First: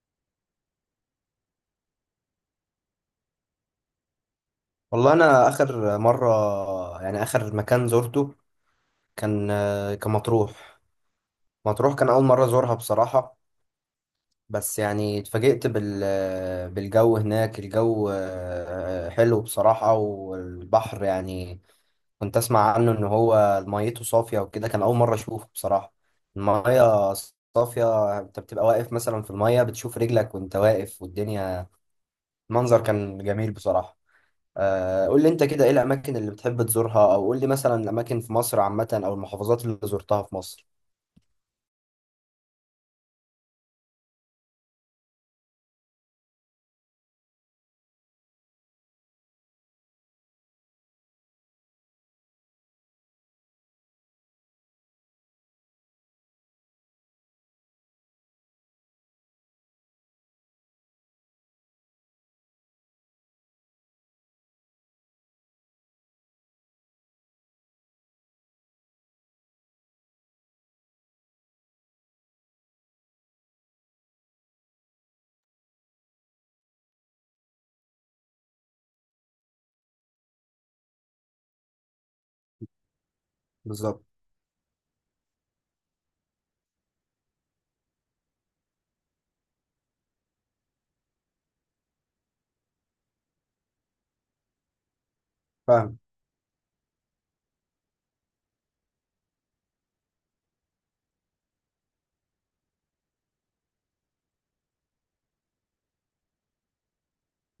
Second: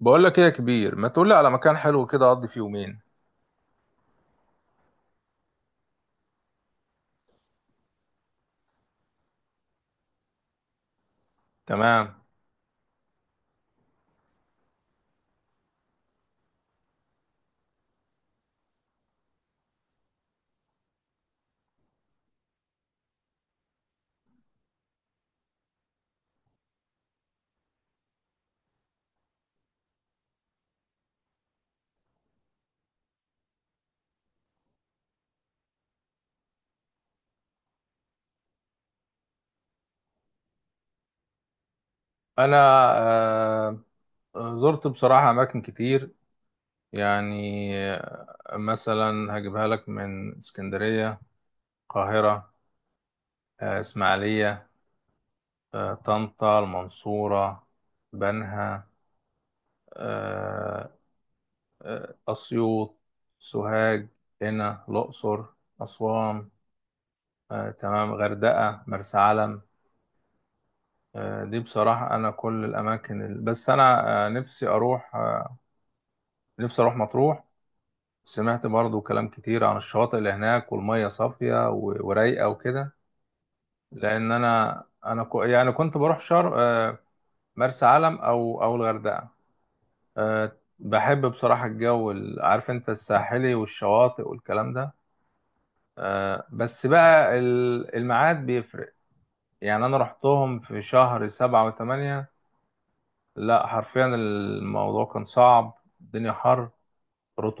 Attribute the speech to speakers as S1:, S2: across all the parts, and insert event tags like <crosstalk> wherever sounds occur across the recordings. S1: بقول لك ايه يا كبير، ما تقول لي على مكان حلو كده اقضي فيه يومين؟
S2: والله انا اخر مره. يعني اخر مكان زرته كان كان مطروح. مطروح كان اول
S1: تمام.
S2: مره ازورها بصراحه. بس يعني اتفاجئت بالجو هناك. الجو حلو بصراحه، والبحر يعني كنت اسمع عنه ان هو ميته صافيه وكده. كان اول مره اشوفه بصراحه. الميه صافيه، انت بتبقى واقف مثلا في الميه بتشوف رجلك وانت واقف والدنيا. منظر كان جميل بصراحه. قول لي انت كده، ايه الاماكن اللي بتحب تزورها، او قول لي مثلا الاماكن في مصر عامه، او المحافظات اللي زرتها في مصر؟
S1: انا آه زرت بصراحة اماكن كتير. يعني مثلا هجيبها لك من اسكندرية، القاهرة، اسماعيلية، طنطا، المنصورة، بنها، آه اسيوط، سوهاج، هنا الاقصر، اسوان، تمام، غردقة، مرسى علم. دي بصراحة أنا كل الأماكن بس أنا آه، نفسي أروح آه، نفسي اروح مطروح. سمعت برضو كلام كتير عن الشواطئ اللي هناك، والمية صافية ورايقة وكده.
S2: بالظبط.
S1: لان انا يعني كنت بروح شر آه، مرسى علم او الغردقة. آه، بحب بصراحة الجو عارف انت الساحلي والشواطئ والكلام ده.
S2: فاهم.
S1: بس بقى الميعاد بيفرق. يعني انا رحتهم في شهر سبعة وثمانية. لا، حرفيا الموضوع كان صعب. الدنيا حر،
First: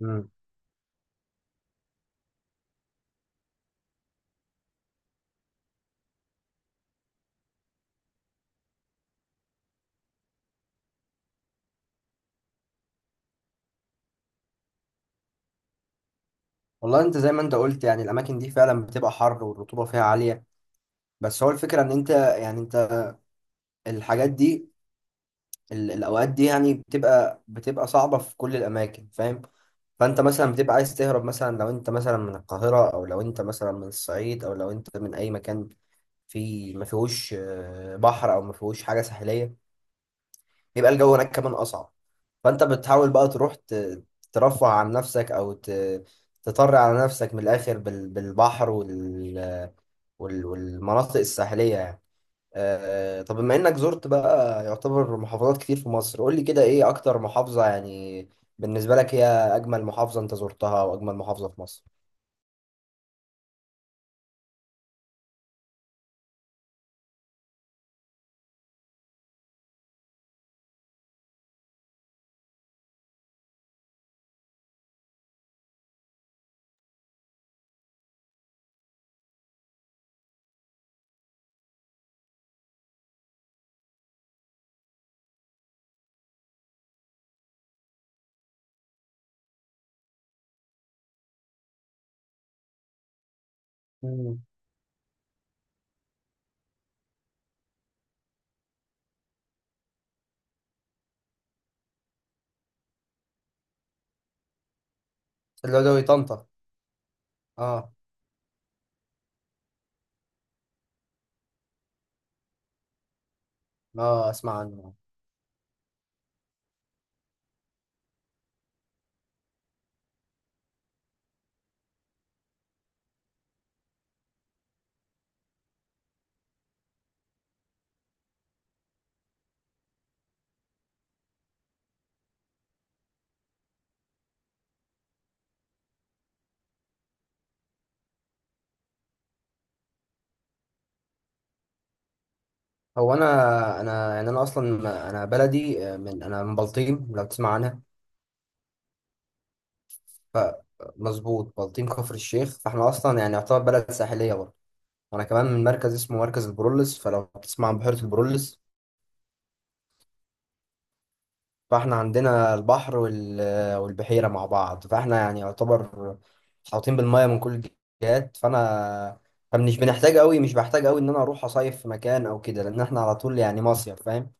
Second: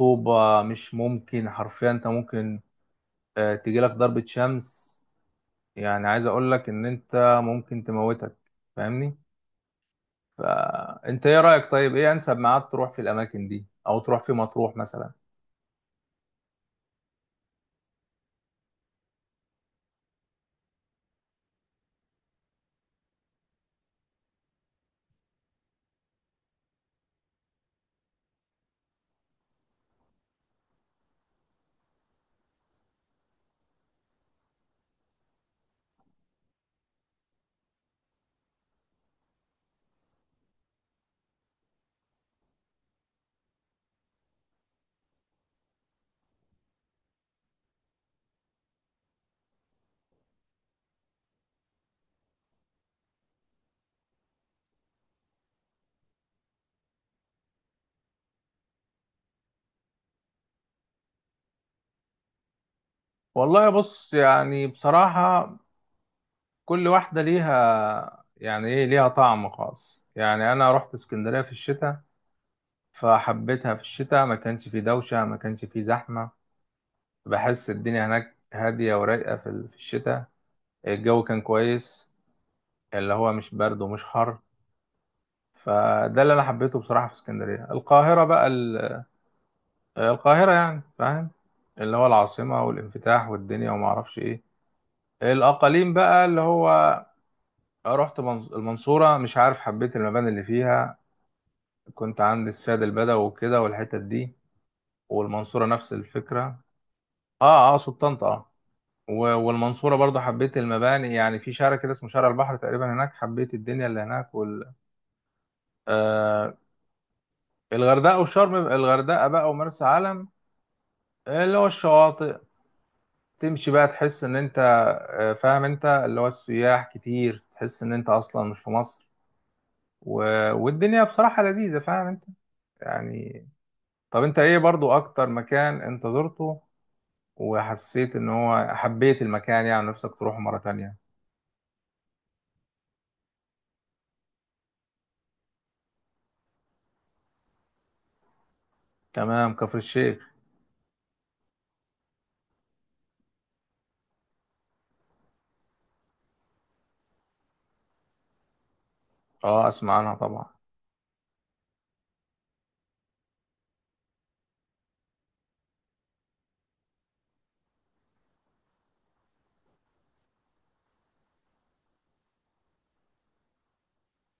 S2: مم.
S1: مش ممكن، حرفيا انت ممكن تجيلك ضربة شمس. يعني عايز اقول لك ان انت ممكن تموتك، فاهمني. فانت ايه رأيك؟ طيب ايه انسب ميعاد تروح في الاماكن دي، او تروح في مطروح مثلا؟
S2: والله انت زي ما انت قلت يعني الاماكن دي فعلا بتبقى حر والرطوبه فيها عاليه. بس هو الفكره ان انت يعني انت الحاجات دي، الاوقات دي يعني بتبقى صعبه في كل الاماكن، فاهم. فانت مثلا بتبقى عايز تهرب، مثلا لو انت مثلا من القاهره، او لو انت مثلا من الصعيد، او لو انت من اي مكان في ما فيهوش بحر، او ما فيهوش حاجه ساحليه، بيبقى الجو هناك كمان اصعب. فانت بتحاول بقى تروح ترفه عن نفسك، او تطر على نفسك من الاخر بالبحر والمناطق الساحليه يعني. طب بما انك زرت بقى يعتبر محافظات كتير في مصر، قول لي كده، ايه اكتر محافظه يعني بالنسبه لك هي اجمل محافظه انت زرتها واجمل محافظه في مصر؟
S1: والله بص، يعني بصراحة كل واحدة ليها، يعني ايه، ليها طعم خاص. يعني انا رحت اسكندرية في الشتاء، فحبيتها في الشتاء، ما كانش في دوشة، ما كانش في زحمة. بحس الدنيا هناك هادية ورايقة في الشتاء. الجو كان كويس، اللي هو مش برد ومش حر. فده اللي انا حبيته بصراحه في اسكندريه. القاهره بقى القاهره يعني، فاهم، اللي هو العاصمه والانفتاح والدنيا وما اعرفش ايه.
S2: مم.
S1: الاقاليم بقى، اللي هو رحت المنصوره، مش عارف، حبيت المباني اللي فيها. كنت عند السيد البدوي وكده والحتت دي، والمنصوره نفس
S2: العدوي،
S1: الفكره.
S2: طنطا.
S1: اه اه،
S2: اه.
S1: سلطنت، اه. والمنصوره برضو حبيت المباني، يعني في شارع كده اسمه شارع البحر تقريبا، هناك حبيت الدنيا اللي
S2: اه،
S1: هناك
S2: اسمع عنه.
S1: آه الغردقه والشرم، الغردقه بقى ومرسى علم، اللي هو الشواطئ. تمشي بقى تحس ان انت، فاهم انت، اللي هو السياح كتير، تحس ان انت اصلا مش في مصر. و... والدنيا بصراحة لذيذة، فاهم انت، يعني. طب انت ايه برضو اكتر مكان انت زرته وحسيت ان هو حبيت المكان، يعني نفسك تروحه مرة تانية؟
S2: هو انا يعني انا اصلا انا بلدي، من انا من بلطيم لو تسمع عنها.
S1: تمام، كفر الشيخ.
S2: ف مظبوط، بلطيم كفر الشيخ. فاحنا اصلا يعني يعتبر بلد ساحليه برضه. وانا كمان من مركز اسمه مركز البرولس، فلو بتسمع عن بحيره البرولس،
S1: اه، اسمع عنها طبعا.
S2: فاحنا عندنا البحر وال... والبحيره مع بعض. فاحنا يعني يعتبر محاوطين بالميه من كل الجهات. فمش بنحتاج قوي، مش بحتاج قوي ان انا اروح اصيف في مكان او كده، لان احنا على طول يعني مصيف، فاهم.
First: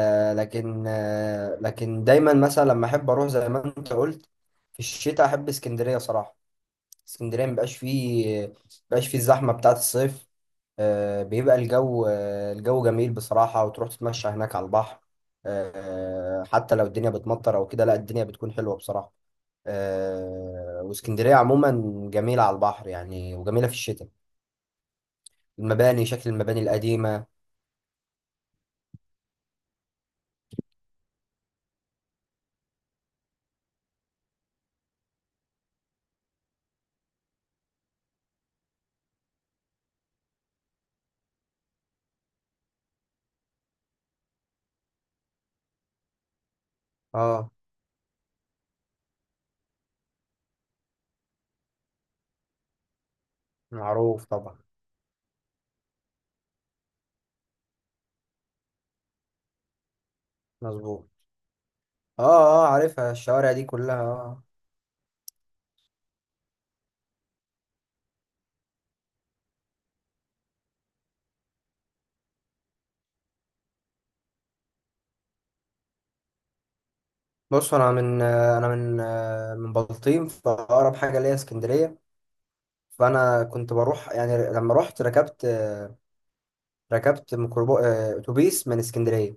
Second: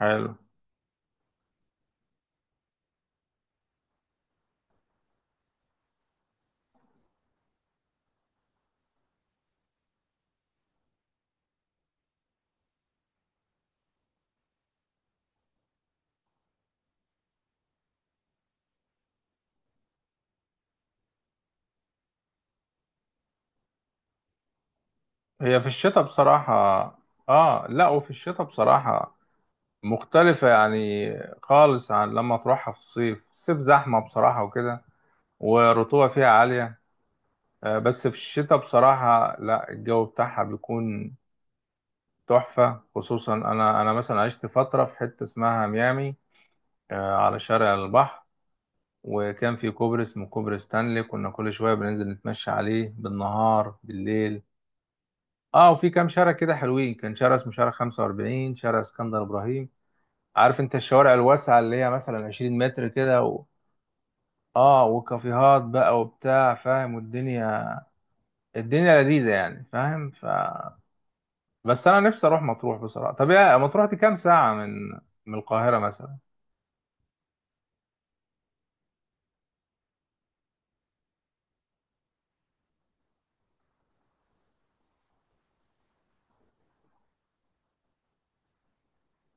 S1: حلو.
S2: لكن آه لكن دايما مثلا لما احب اروح زي ما انت قلت في الشتاء احب اسكندريه صراحه. اسكندريه مبقاش فيه الزحمه بتاعه الصيف. بيبقى الجو، الجو جميل بصراحه، وتروح تتمشى هناك على البحر. حتى لو الدنيا بتمطر او كده، لا الدنيا بتكون حلوه بصراحه. واسكندريه عموما جميله على البحر يعني، وجميله في الشتاء.
S1: هي في الشتاء
S2: المباني، شكل
S1: بصراحة،
S2: المباني القديمه.
S1: اه لا، وفي الشتاء بصراحة مختلفة يعني خالص، عن لما تروحها في الصيف. الصيف زحمة بصراحة وكده، والرطوبة فيها عالية. بس في الشتاء بصراحة لا، الجو بتاعها بيكون تحفة. خصوصا أنا مثلا عشت فترة في حتة اسمها ميامي، على
S2: اه،
S1: شارع البحر. وكان في كوبري اسمه كوبري ستانلي، كنا كل شوية بننزل نتمشى عليه بالنهار
S2: معروف
S1: بالليل.
S2: طبعا.
S1: اه، وفي كام شارع كده حلوين، كان شارع اسمه شارع 45، شارع اسكندر إبراهيم. عارف انت
S2: مظبوط.
S1: الشوارع الواسعة اللي هي
S2: اه.
S1: مثلا 20
S2: اه،
S1: متر
S2: عارفها
S1: كده
S2: الشوارع دي كلها، اه.
S1: اه، وكافيهات بقى وبتاع، فاهم، والدنيا لذيذة يعني، فاهم. بس انا نفسي اروح مطروح بصراحه. طب يا مطروح دي كام ساعه من القاهره مثلا؟
S2: بص، انا من بلطيم، فاقرب حاجه ليا اسكندريه. فانا كنت بروح، يعني لما رحت ركبت ميكروبو آه، اتوبيس من اسكندريه.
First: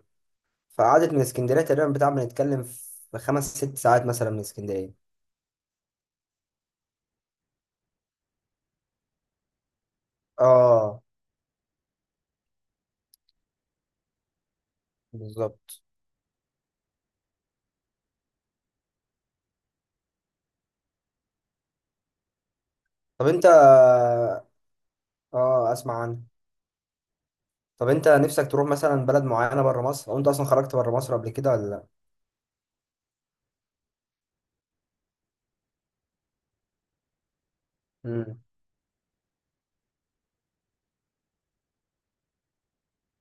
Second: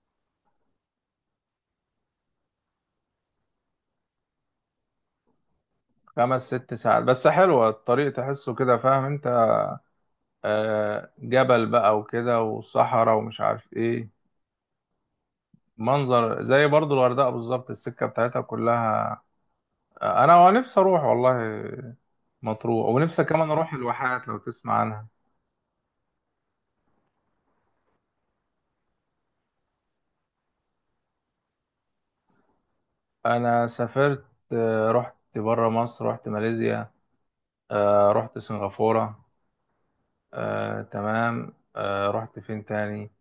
S2: فقعدت من اسكندريه تقريبا، بتاع بنتكلم في خمس ست ساعات مثلا من اسكندريه.
S1: خمس ست ساعات، بس حلوه الطريق، تحسه كده، فاهم انت.
S2: اه،
S1: جبل بقى وكده وصحراء ومش عارف ايه،
S2: بالظبط.
S1: منظر زي برضو الغردقه بالظبط، السكه بتاعتها كلها. انا نفسي اروح والله مطروح، ونفسي
S2: طب انت.
S1: كمان اروح الواحات لو تسمع عنها.
S2: اه، اسمع عنه. طب انت نفسك تروح مثلا بلد معينه بره مصر، او انت اصلا خرجت بره مصر قبل كده ولا لا؟
S1: انا سافرت، رحت بره مصر، رحت ماليزيا، رحت
S2: امم.
S1: سنغافوره، تمام، رحت فين تاني؟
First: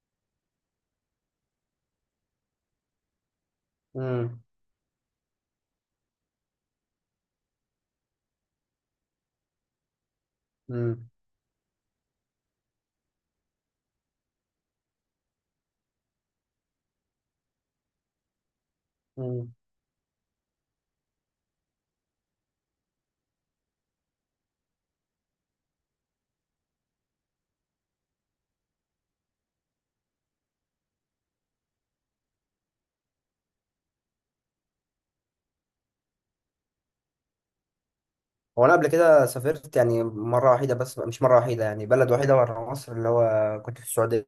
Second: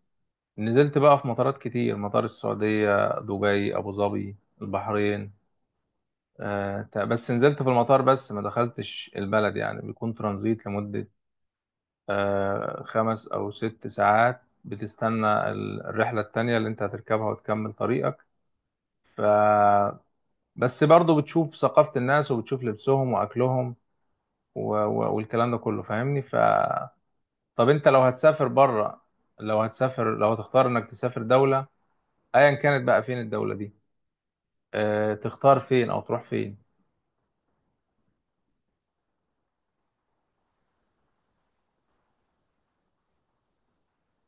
S1: نزلت بقى في مطارات كتير، مطار السعودية، دبي، أبو ظبي،
S2: امم.
S1: البحرين. بس نزلت في المطار بس، ما دخلتش البلد، يعني بيكون ترانزيت لمدة
S2: امم.
S1: 5 أو 6 ساعات، بتستنى الرحلة التانية اللي أنت هتركبها وتكمل طريقك. ف
S2: امم.
S1: بس برضه بتشوف ثقافة الناس وبتشوف لبسهم وأكلهم والكلام ده كله، فاهمني. طب أنت لو هتسافر بره لو هتسافر لو هتختار إنك تسافر دولة أيا كانت، بقى فين الدولة دي؟ تختار فين، او تروح فين؟
S2: هو انا قبل كده سافرت يعني مره وحيده، بس مش مره وحيده يعني بلد وحيده بره مصر، اللي هو كنت في السعوديه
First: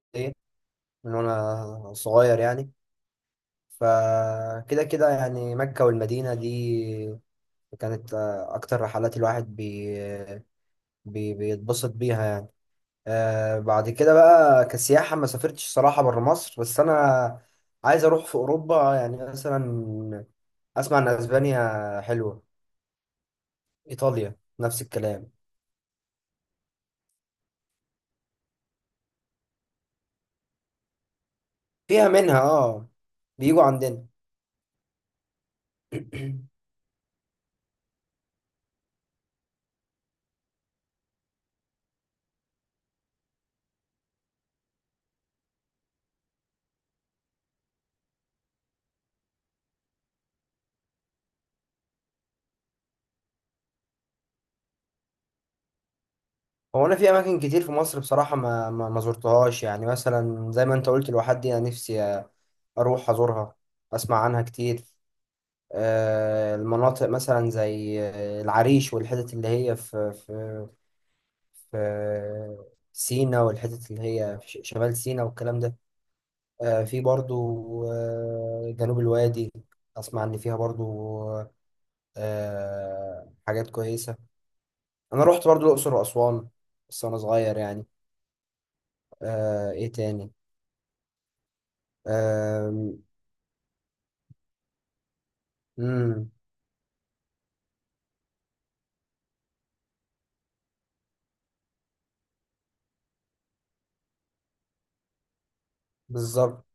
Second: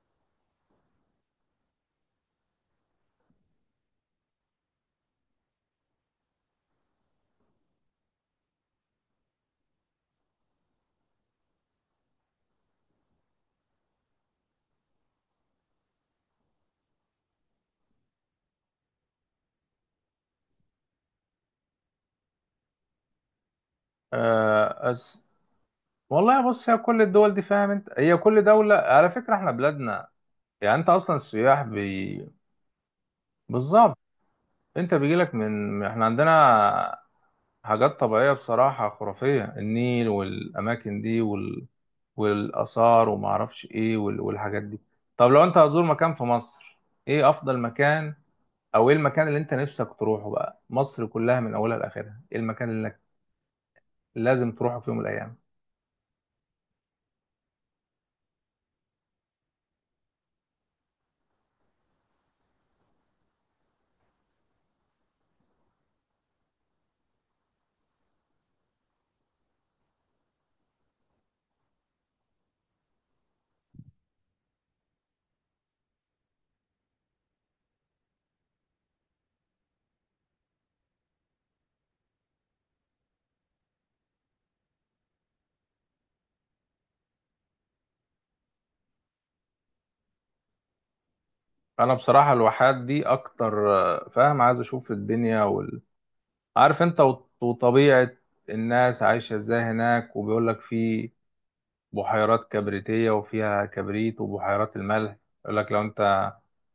S2: من وانا صغير يعني. فكده كده يعني مكة والمدينة دي كانت أكتر رحلات الواحد بي بي بيتبسط بيها يعني. بعد كده بقى كسياحة ما سافرتش صراحة برا مصر. بس أنا عايز أروح في أوروبا يعني مثلا. أسمع إن أسبانيا حلوة، إيطاليا نفس
S1: آه، أس...
S2: الكلام.
S1: والله بص، هي كل الدول دي فاهم انت، هي كل دولة على فكرة، احنا بلادنا يعني، انت اصلا السياح
S2: فيها منها آه، بيجوا
S1: بالظبط،
S2: عندنا.
S1: انت بيجيلك من احنا
S2: <clears throat>
S1: عندنا حاجات طبيعية بصراحة خرافية، النيل والاماكن دي والاثار وما اعرفش ايه والحاجات دي. طب لو انت هتزور مكان في مصر، ايه افضل مكان، او ايه المكان اللي انت نفسك تروحه؟ بقى مصر كلها من اولها لاخرها، ايه المكان اللي لازم تروحه في يوم من الايام؟
S2: هو انا في اماكن كتير في مصر بصراحه ما زرتهاش. يعني مثلا زي ما انت قلت الواحات دي انا نفسي اروح ازورها، اسمع عنها كتير. المناطق مثلا زي العريش والحتت اللي هي في سينا، والحتت اللي هي في شمال سينا والكلام ده. في برضو جنوب الوادي، اسمع ان فيها برضو حاجات كويسه. انا رحت برضو الاقصر واسوان بس وانا صغير يعني. ايه تاني؟
S1: انا بصراحه الواحات
S2: آم.
S1: دي اكتر، فاهم، عايز اشوف الدنيا
S2: مم.
S1: عارف انت، وطبيعه الناس عايشه ازاي هناك، وبيقول لك في بحيرات كبريتيه وفيها كبريت، وبحيرات الملح. يقول لك لو انت
S2: بالظبط.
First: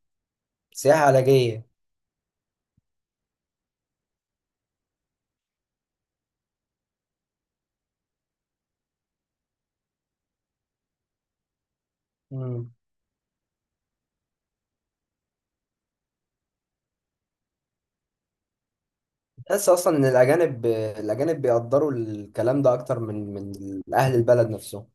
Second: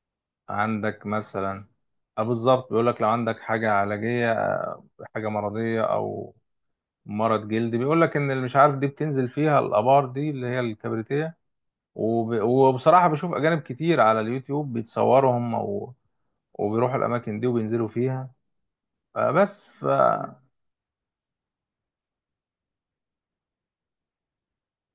S2: سياحة
S1: عندك مثلا،
S2: علاجية.
S1: اه بالظبط، بيقول لك لو عندك حاجه علاجيه، حاجه مرضيه او مرض جلدي، بيقول لك ان اللي مش عارف دي بتنزل فيها الابار دي، اللي هي الكبريتيه.
S2: مم.
S1: وبصراحة بشوف أجانب كتير على اليوتيوب بيتصوروا هم وبيروحوا الأماكن دي وبينزلوا فيها،
S2: تحس
S1: بس
S2: أصلا إن
S1: فطبعا.
S2: الأجانب بيقدروا الكلام ده أكتر من أهل البلد نفسهم.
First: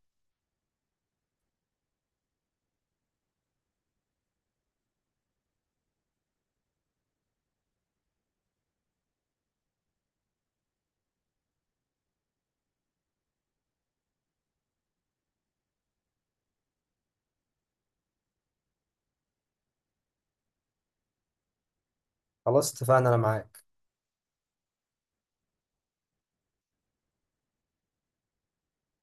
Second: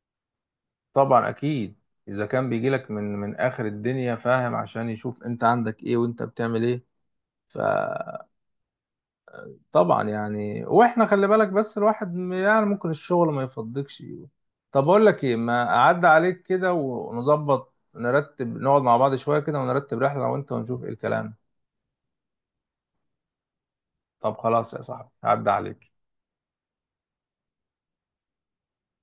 S1: أكيد، إذا كان بيجيلك من آخر الدنيا، فاهم، عشان يشوف أنت عندك إيه وأنت بتعمل إيه. فطبعا، يعني وإحنا خلي بالك، بس الواحد يعني ممكن الشغل ما يفضكش. طب أقول لك إيه، ما أعدي عليك كده ونظبط، نرتب نقعد مع بعض شوية كده، ونرتب رحلة أنا وأنت، ونشوف إيه الكلام.
S2: خلاص اتفقنا، أنا معاك.
S1: طب خلاص يا صاحبي، هعدي عليك.